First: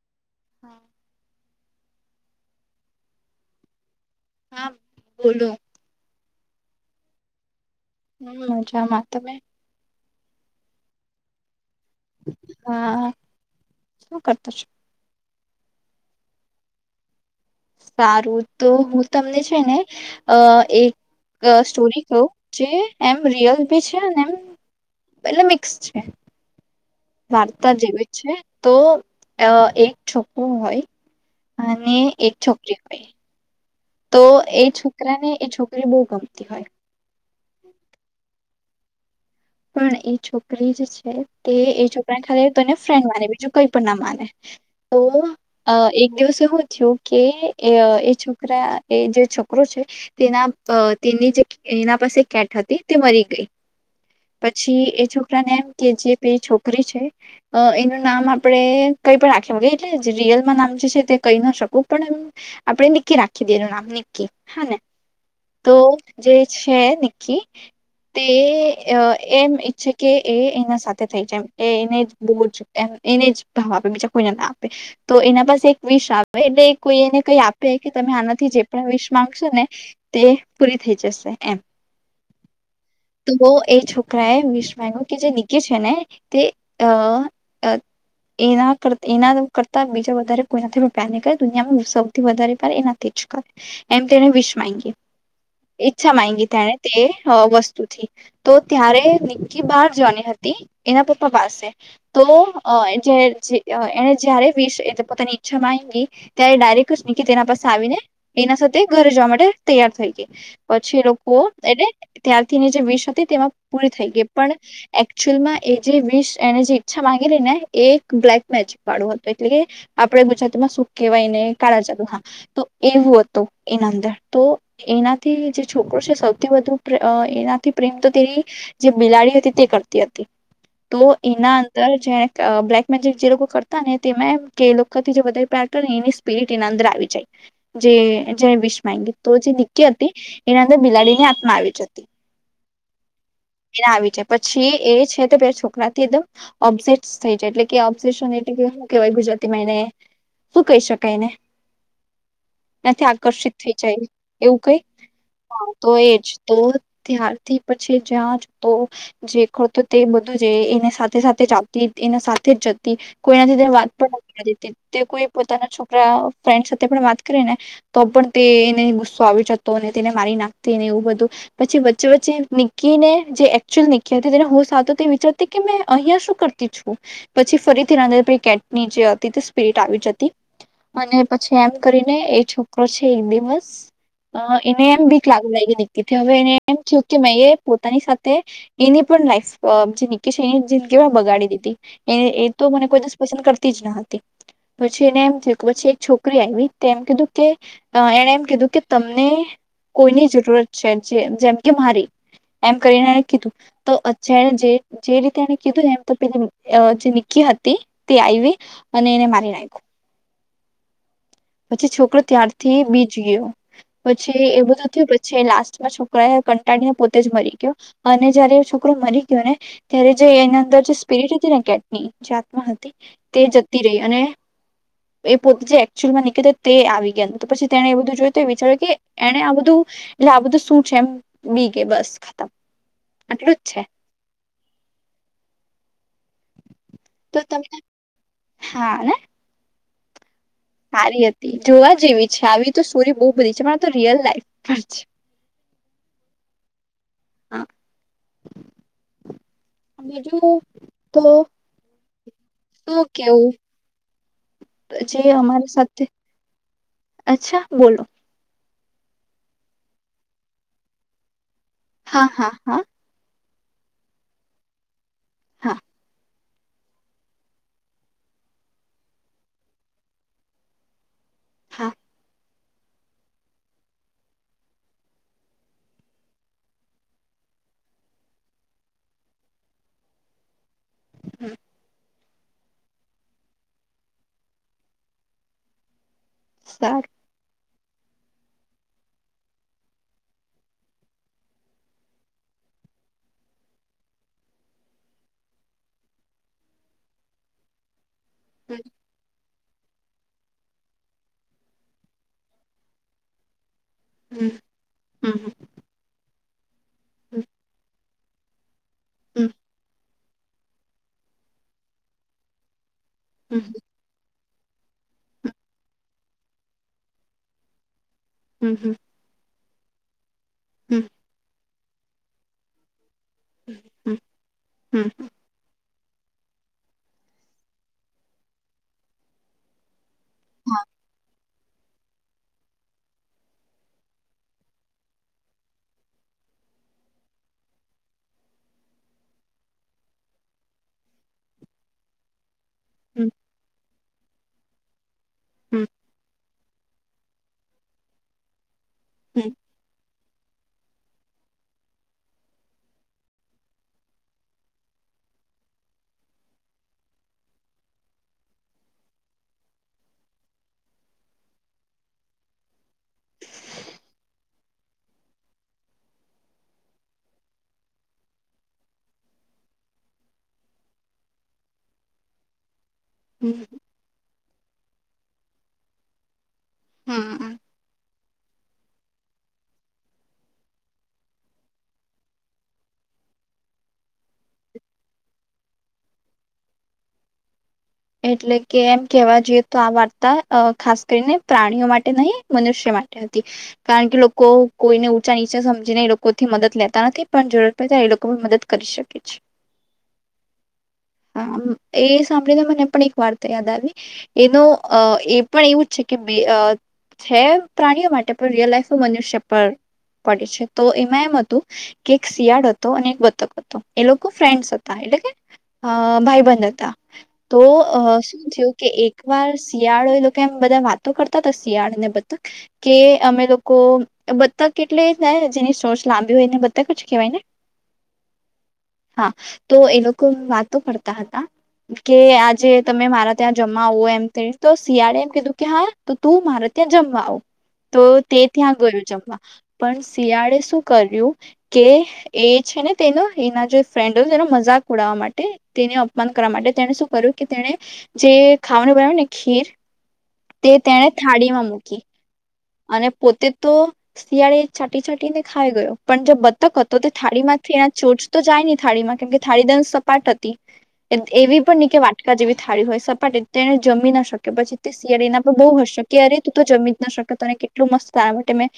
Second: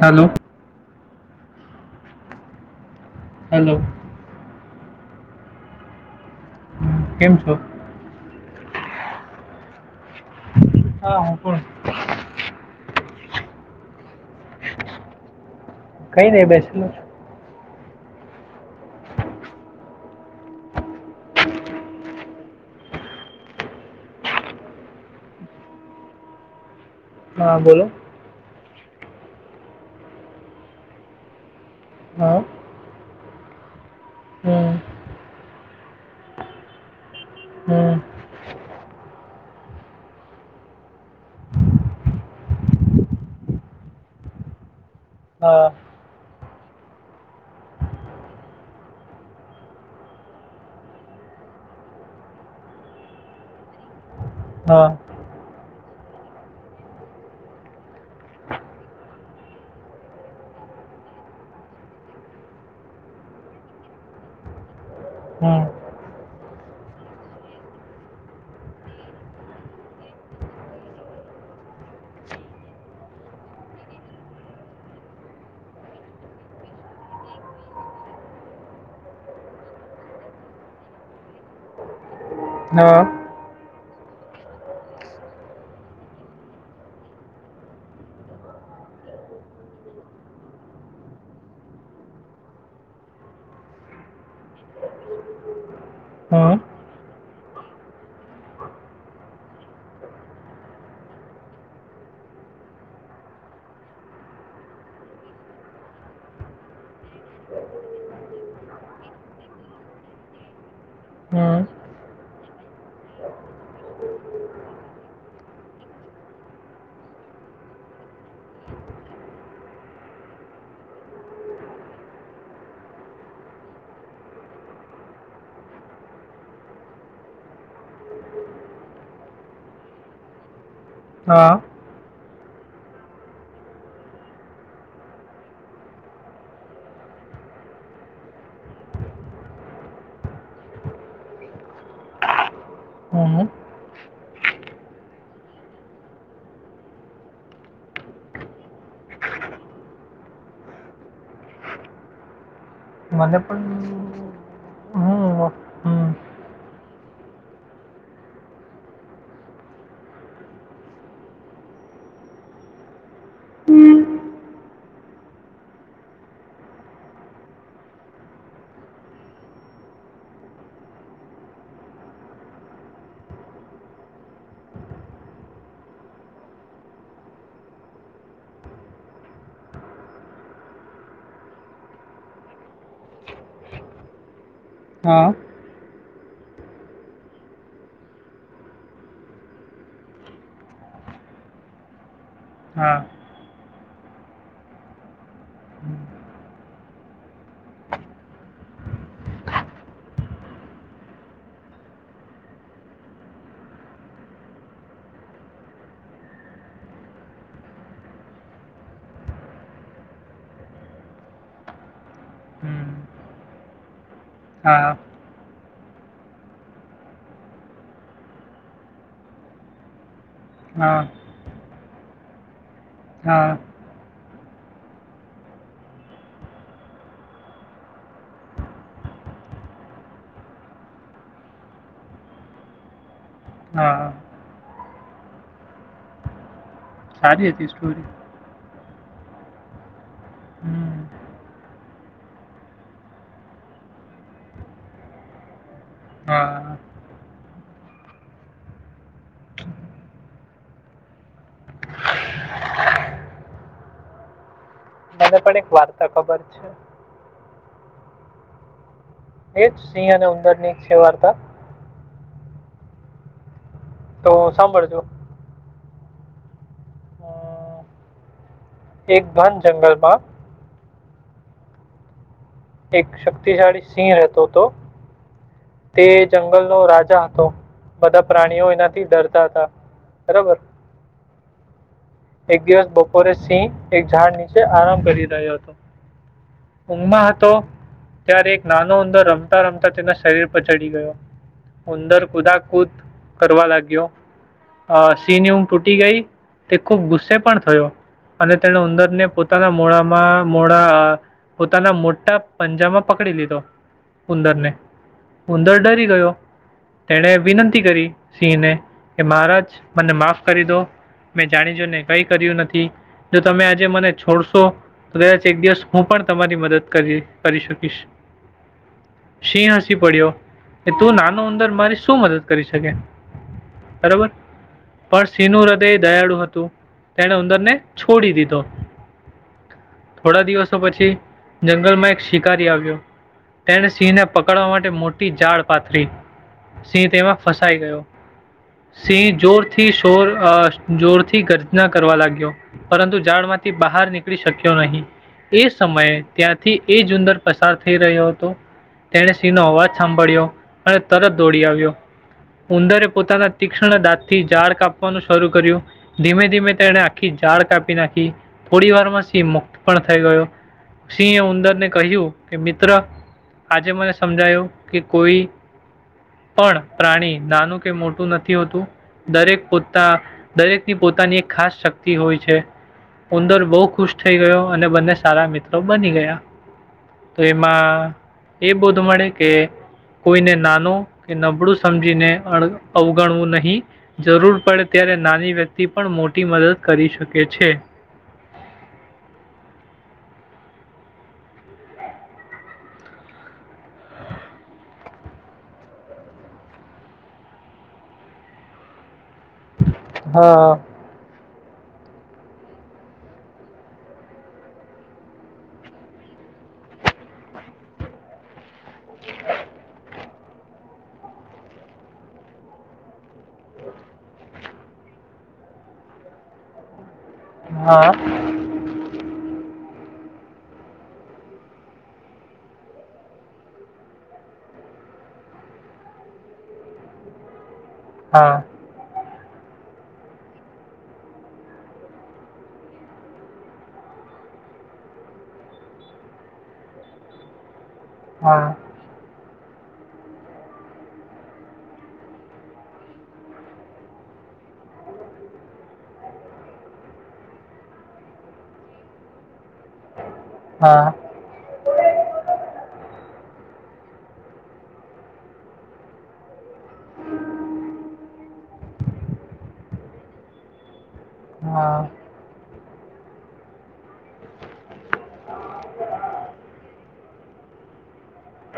Hello. હા. [unintelligible] Hello. [unintelligible] હા બોલો. કેમ છો. હમ મજામાં તમે. હા હા કોણ. હા શું કરતો છ. કઈ નઈ બેસેલ. સારું તો હું તમને છે ને એક સ્ટોરી કહું જે એમ રિયલ ભી છે અને એમ એટલે મિક્સ છે. છું હા વાર્તા બોલો જેવી જ છે. તો અ એક છોકરુ હોય અને એક હા છોકરી હોય. તો એ હમ છોકરાને એ છોકરી બહુ ગમતી હોય. હમ પણ એ છોકરી જે છે તે એ છોકરાને ખાલી તને ફ્રેન્ડ માને બીજું કઈ પણ ના માને. તો હા અ એક દિવસ એવું થયું કે એ અ છોકરા એ જે છોકરો છે તેના અ તેની જે એના પાસે કેટ હતી તે મરી ગઈ. હા પછી એ છો આપને એમ કે જે પે છોકરી છે. અ એનું નામ આપડે કઈ પણ રાખીયે. એટલે જે રિયલમાં નામ જે છે તે કહી ના શકું. પણ એમ આપણે નિકકી રાખી દઈ એનું નામ નિક્કી હા ને. હમ તો જે છે નિક્કી તે અ એમ ઈચ્છે કે એ એના સાથે થઈ જાય એમ. એ એને બહુ જ એને જ ભાવ આપે બીજા કોઈને ના આપે. તો એના પાસે એક વિશ આવે એટલે કોઈ એને કઈ આપે કે તમે આનાથી જે પણ વિશ માંગશો ને તે પૂરી થઈ જશે એમ. હા. એ છોક રાયે વીસ માંગ્યુ કે જે નિક્કી છે ને તે, અ અ એના કર એના કરતા બીજા વધારે કોઈનાથી પ્રેમ ની કરે દુનિયામાં બી સૌથી વધારે એનાથી જ કરે. એમ તેને વિષ માંગી. ઈચ્છા માંગી હમ તેને તે વસ્તુથી. તો ત્યારે નિકકી બહાર જવાની હતી. એના પપ્પા પાસે તો અ જેર જે એને જય્યારે વિશ પોતાની ઈચ્છા માંગી ત્યારે ડાયરેક્ટ નિકકી તેના પાસે આવીને એના સાથે ઘરે જવા માટે તૈયાર થઈ ગઈ. પછી એ લોકો હમ એટલે ત્યારથી એની જે વિશ હતી તેમાં પૂરી થઈ ગઈ. પણ એકચુલમાં એ જે વિશ એને જે ઈચ્છા માંગેલી ને એ એક બ્લેક મેજિક વાળો હતો. એટલે કે આપણે ગુજરાતીમાં શું કહેવાયને કાળા જાદુ. હા તો એવું હતું એના અંદર. તો એનાથી જે છોકરો છે સૌથી વધુ પ્રે અ એનાથી પ્રેમ તો તેની જે બિલાડી હતી તે કરતી હતી. તો એના હા અંદર જે ક બ્લેકમેજિક જે લોકો કરતા ને, તેમા એમ કે એ લોકોથી જે પ્યાર કરે, ને એની સ્પિરિટ એના અંદર આવી જાય. જે જે વિશ માં. તો જે નિકકી હતી એના અંદર બિલાડીની આત્મા આવી જતી હમ એ આવી જાય. પછી એ છે તો પેલા છોકરા થી એકદમ અપસેટ થઈ જાય. એટલેકે ઓપ્સેસન એટલે કે હુ કેવાય ગુજરાતીમાં એને. શું કહી શકાય એને? નથી મને આકર્ષિત થઈ પણ જાય એવું કઈ હમ હ તો હમ એજ તો ત્યારથી પછી જ્યાં જ તો જે ખરતો તે બધું જ એ એની સાથે સાથે જ આવતી. એના સાથે જ જતી. કોઈનાથી તે વાત પણ નતી કરતી. તે તે કોઈ પોતાના છોકરા ફ્રેન્ડ સાથે વાત કરી ને તો પણ તેને ગુસ્સો આવી જતો. અને તેને મારી નાખતી, એવું બધું. પછી વચ્ચે વચ્ચે ની કીને જે એકચુલ નીકી હતી. તેને હોસ આવતો તે વિચારતી કે મે અહિંયા શું કરતી છું? પછી ફરીથી [unintelligible] પેલી કેટ નીચે અતી તો સ્પિરિટ આવી જતી. અને પછી એમ કરીને એ છોકરો છે, એક દિવસ અ એને એમ બીક હા લાગુ લાગે ની કે થે હવે એને એમ થ્યું કેમેએ પોતાની સાથે એની પણ લાઈફ સ્પ જે નીકી છે એની જિંદગી પણ બગાડી દીધી એને એ તો મને હા કોઈ દિસ પસંદ કર તી જ ન હતી. પછી એને એમ થ્યું કે પછી એક છોકરી આઇવી તે એમ કીધું કે એને એમ કીધું કે તમને કોઈની જરૂરત છે. જે જેમ કે મારી એમ કરીને એ કીધું તો [unintelligible] જે જે રીતે એને કીધું એમ તો પે અ જે નિકી હતી તે આઈવી અને એને મારી નાઈખુ. પછી છોકરો ત્યારથી હમ બી ગયો પછી એ બધું હા થ્યું પછી લાસ્ટ પેલા છોકરા એ કંટાળીને પોતે જ મરી ગ્યો અને જયારે છોકરો મરી ગ્યો ને ત્યારે જે એની અંદર જે હા સ્પિરટ હતી ને કે એ જાતમાં હતી. તે હા જતી રહી અને એ પોતે જે એકચુઅલમાં નીક્કી હતી, તે આવી ગય ને તો પછી તેને એ બધું જોય તો એ વિચાર્યું કે એને આ બધું એટલે આ બધું શું છે એમ બી ગઈ બસ આટલું જ છે. હા તો સારી હતી તમને સ્ટોરી હા ને હમ હારી અતી જોવા જેવી છે. આવી તો સ્ટોરી બૌ બધી છે. પણ આતો રિયલ લાઈફ પર છે. હા બીજું તો શું કેવું? જે માને પણ અમારી એક સાથે વાર્તા ખબર છે. અચ્છા બોલો. એજ સિંહ અને ઉંદરની એક છે વાર્તા હા હા હા. તો સાંભળજો. હા. એક બન જંગલમાં. હા. એક શક્તિશાળી સિંહ રહેતો તો તે જંગલનો રાજા હતો બધા પ્રાણીઓ એનાથી ડરતા હતા બરાબર. હમ્મ. એક દિવસ બપોરે સિંહ એક ઝાડ નીચે આરામ કરી રહ્યો હતો. સારું ઊંઘમાં હતો. ત્યારે એક નાનો ઉંદર રમતા રમતા તેના શરીર પર ચડી ગયો ઉંદર કુદાકુદ કરવા લાગ્યો અ સિંહની ઊંઘ તૂટી ગઈ. ખુબ ગુસ્સે પણ થયો. અને તેને ઉંદરને પોત પોતાના મોળામાં મોડા અ પોતાના મોટા પંજામાં પકડી લીધો. હમ ઉંદરને હમ ઉંદર ડરી ગયો. તેણે હમ વિનંતી કરી. સિંહ ને કે હમ મહારાજ મને કરી દો. જાણી જોઈ ને કઈ કર્યું નથી. જો હમ તમે આજે મને છોડ તો કદાચ એક દિવસ હું પણ તમારી મદદ કરી કરી શકીશ. હમ્મ હમ્મ. સિંહ હસી પડ્યો. એ તું નાનું ઉંદર મા શું મદદ કરી શકે? હમ બરોબર હમ પણ સિંહનું રદ તે દયાળુ હત તું તેણે ઉંદરને છોડી દીધો. થોડા દિવસો હા પછી જંગલમાં એક શિકારી આવ્યો તેને સિંહને પકડવા માટે મોટી જાડ પાથરી સિંહ તેમાં ફસાઈ ગયો સિંહ જોરથી શોર અ જોર થી ગર્જના કરવા લાગ્યો. પરંતુ હમ ઝાળમાંથી બહાર નીકળી શકી યો નહીં. તે હમ સમયે ત્યાંથી એ જ ઉંદર પસાર થઈ રહ્યો હતો. તેણે હમ સિંહનો અવાજ સાંભળીયો અને તરત દોડી આવ્યો. ઉંદરે પોતાના તીક્ષ્ણ દાંત થી ઝાળ કાપવાનું શરૂ કર્યું ધીમે ધીમે તેણે આખી ઝાળ કાપી નાખી. થોડી વારમાં સિંહ મુક્ત પણ થઈ ગયો, સિંહ એ ઉંદરને કહ્યું કે મિત્ર આજે મને સમજાયો કે કોઈ પણ પ્રાણી નાનું કે મોટું નથી હોતું દરેક પોતા દરેક ની પોતાની એક ખાસ શક્તિ હોય છે. ઉંદર બહુ ખુશ થઈ ગયો. અને બંને સારા મિત્રો બની ગયા. હમ તો હમ એમાં એ બોધ મળે કે કોઈને નાનો કે નબળું સમજીને અણ અવગણવું નહીં જરૂર પડે ત્યારે નાની વ્યક્ત તી પણ મોટી મદદ કરી શકે છે. એટલે કે એમ કેવા જોઈએ તો આ વાર્તા અ ખાસ કરીને પ્રાણીઓ માટે નહી મનુષ્ય માટે હતી. કારણ કે લોકો કોઈને ઊંચા નીચા સમજીને એ લોકો મદદ લેતા નથી પણ જરૂરત પડે તા એ લોકો પણ મદદ કરી શકે છે. હા. [inaudible] એ સાંભળીને મને પણ એક વાર્તા યાદ આવી એનો અ એ પણ એવું જ છે કે મે અ છે પ્રાણીઓ માટે પણ રિયલ લાઈફ મનુષ્ય પર પડે છે. તો એમાં એમ હતું કે એક શિયાળ અતો અને એક બતક અતો એ લોકો ફ્રેન્ડસ અતા એટલે કે અ ભાઈ બંધ હતા તો અ હા શું થ્યું કે એક વાર શિયાળો એ લોકો એમ બધા વાતો કરતા હતા શિયાળ ને બત્તક કે અમે લોકો બત્તક એટલે ને જેની સોર્સ લાંબી હોયને બતક જ કેહેવાય ને. હા. હા તો એ લોકો વાતો કરતા હતા કે આજે તમે મારા ત્યાં જમવા આવો એમ થ તો શિયાળે એમ કીધું કે હા તું મારે ત્યાં જમવા આવ. તો તે ત્યાં હા ગયો જમવા પણ શિયાળે શું કર્યું કે એ છે ને તેનો એના જે ફ્રેન્ડ હોય તેનો મજાક ઉડાવવા માટે તેને અપમાન કરવા માટે તેને શું કર્યું કે તેને જે ખાવાનું બનાવ્યું ને ખીર તે હા તેણે થાળીમાં મૂકી અને પોતે તો શિયાળે છાંટી છાંટી ને ખાઈ ગયો પણ જો બ તો કત તે થાળી માથી એના ચોચ તો જાય ન થાળીમાં કેમ કે થાળીદ સપાટ હતી એ હા નીચે વાટકા જેવી થાળી હોય છ સપાટી તેને જમી ના શકે પછી શિયાળ ના પણ બઉ હશે કેયારે તું તો જમી જ ના શક તને કેટલું મસ્ તાર માટે મેં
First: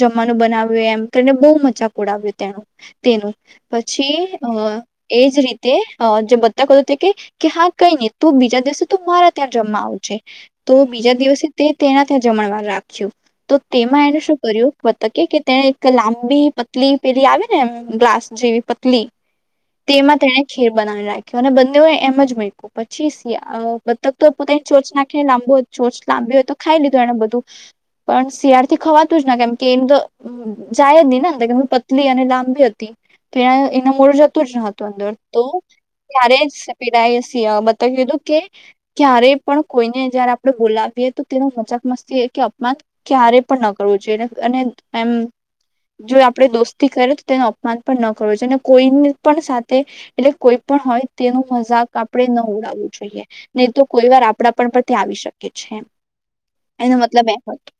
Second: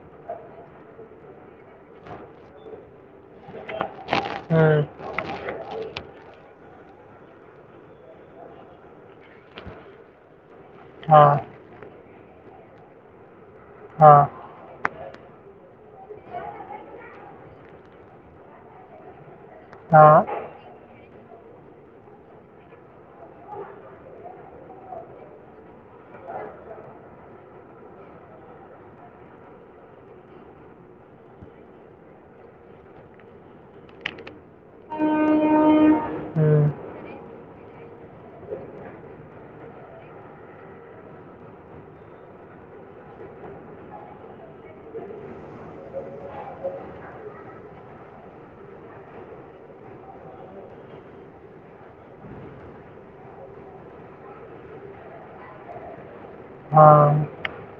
જમવાનું બનાવ્યું એમ કરીને બહુ મજાક ઉડાવ્યું તેનું. તેનું પછી અ હમ એજ રીતે અ જે બ [unintelligible] કે હા કઈ નહી તું બીજા દિવસે તો મારા ત્યાં જમવા આવજે. તો બીજા હા દિવસે તે તેના જમણવાર રાખ્યું. તો તેમાં એને હા શું કર્યું કે કે તેને એક લાંબી પતલી પેલી આવે ને એ ગ્લાસ જેવી પતલી તેમાં હા તેને ખીર બનાવી રાખી કે અને બંને એમ [unintelligible] બતક તો પોતા ચોચ નાખીને લાંબો ચોચ લાંબી હોય તો ખાઈ લીધું એને બધું પણ શિયાળ થી ખવાતું જ ના કેમ કે એને તો જાય જ નને અર કે પતલી અને લાંબી હતી તો એ એના મોડ જતું જ ન હતું અંદર તો ત્યારે હમ બતાવીધું કે ક્યારે પણ કોઈને જયારે આપણે બોલાવીએ તો તેનું મજાક મસ્તી કે અપમાન ક્યારે પણ ન કરવું જોઈએ એ અને એમ જો આપણે દોસ્તી કરએ તો તેનું અપમાન પણ ન કરવું જોઈએ અને કોઈની પણ સાથે એટલે કોઈ પણ હોય તેનું મજાક આપણે ન ઉડાવવું જોઈએ નહી તો કોઈ વાર આપડા પણ પર ત્યાં આવી શકે છે. એનો હા મતલબ એ હતો.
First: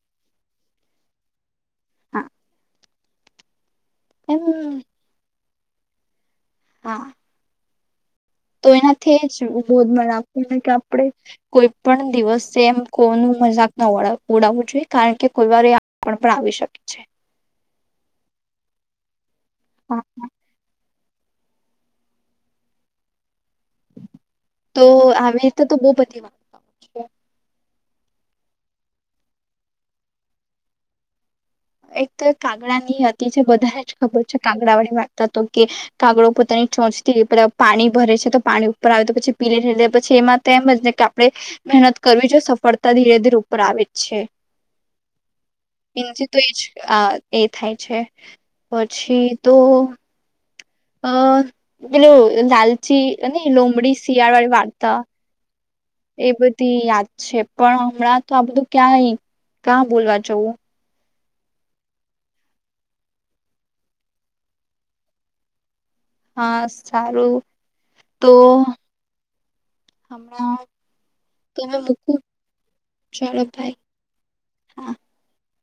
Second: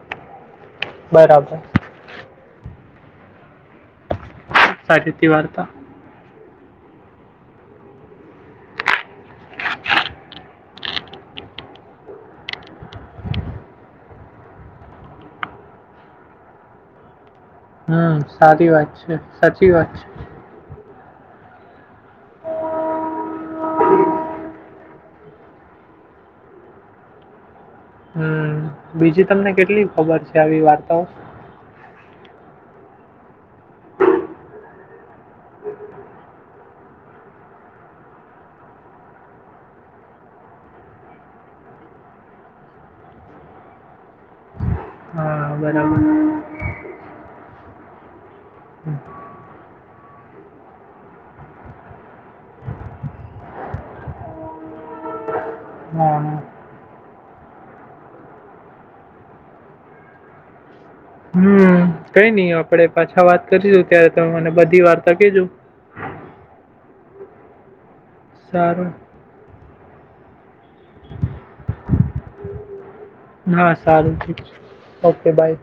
બરાબર. હા એમ સારી હતી વાર્તા. હા. તો એનાથી જ બોધ મ આપતો કે આપણે કોઈ પણ દિવસે એમ કોનું મજાક ના ઉડાવવું જોઈએ કારણ કે કોઈ વાર એ પણ આવી શકે છે. હમ સારી વાત છે. સાચી વાત છે. હા તો આવી રીતે તો બહ બધી વાતતા છે. હમ બીજી તમને કેટલી ખબર છે, આવી વાર્તાઓ? એક તો કાગડા ની હતી જે બધા જ ખબર છે કાગડા વાળી વાતતા તો કે કાગડો પોતાની ચોંચથી પ પાણી ભરે છે તો પાણી ઉપર આવે તો પછી પીલે પછી એમાં જ ને કે આપણે મહેનત કરવી જોઈએ સફળતા ધીરે ધીરે ઉપર આવે જ છે. [inaudible] હા બરાબર તો એ જ એ થાય છે પછી તો. અ બેલોું લાલચી અને લુંમડી શિયાળ વાળ વાર્તા. હા એ બધી યાદ છે પણ હમણાં તો આ બધું ક્યાંય કાં બોલવા જવું. હમ કઈ નઈ આપડે પાછા વાત કરીશું ત્યારે ત મને બધી વાર્તા કેજો. બસ સારું. તો સારું. હમણાં તમે મકુ. હા સારું ઓકે બાય.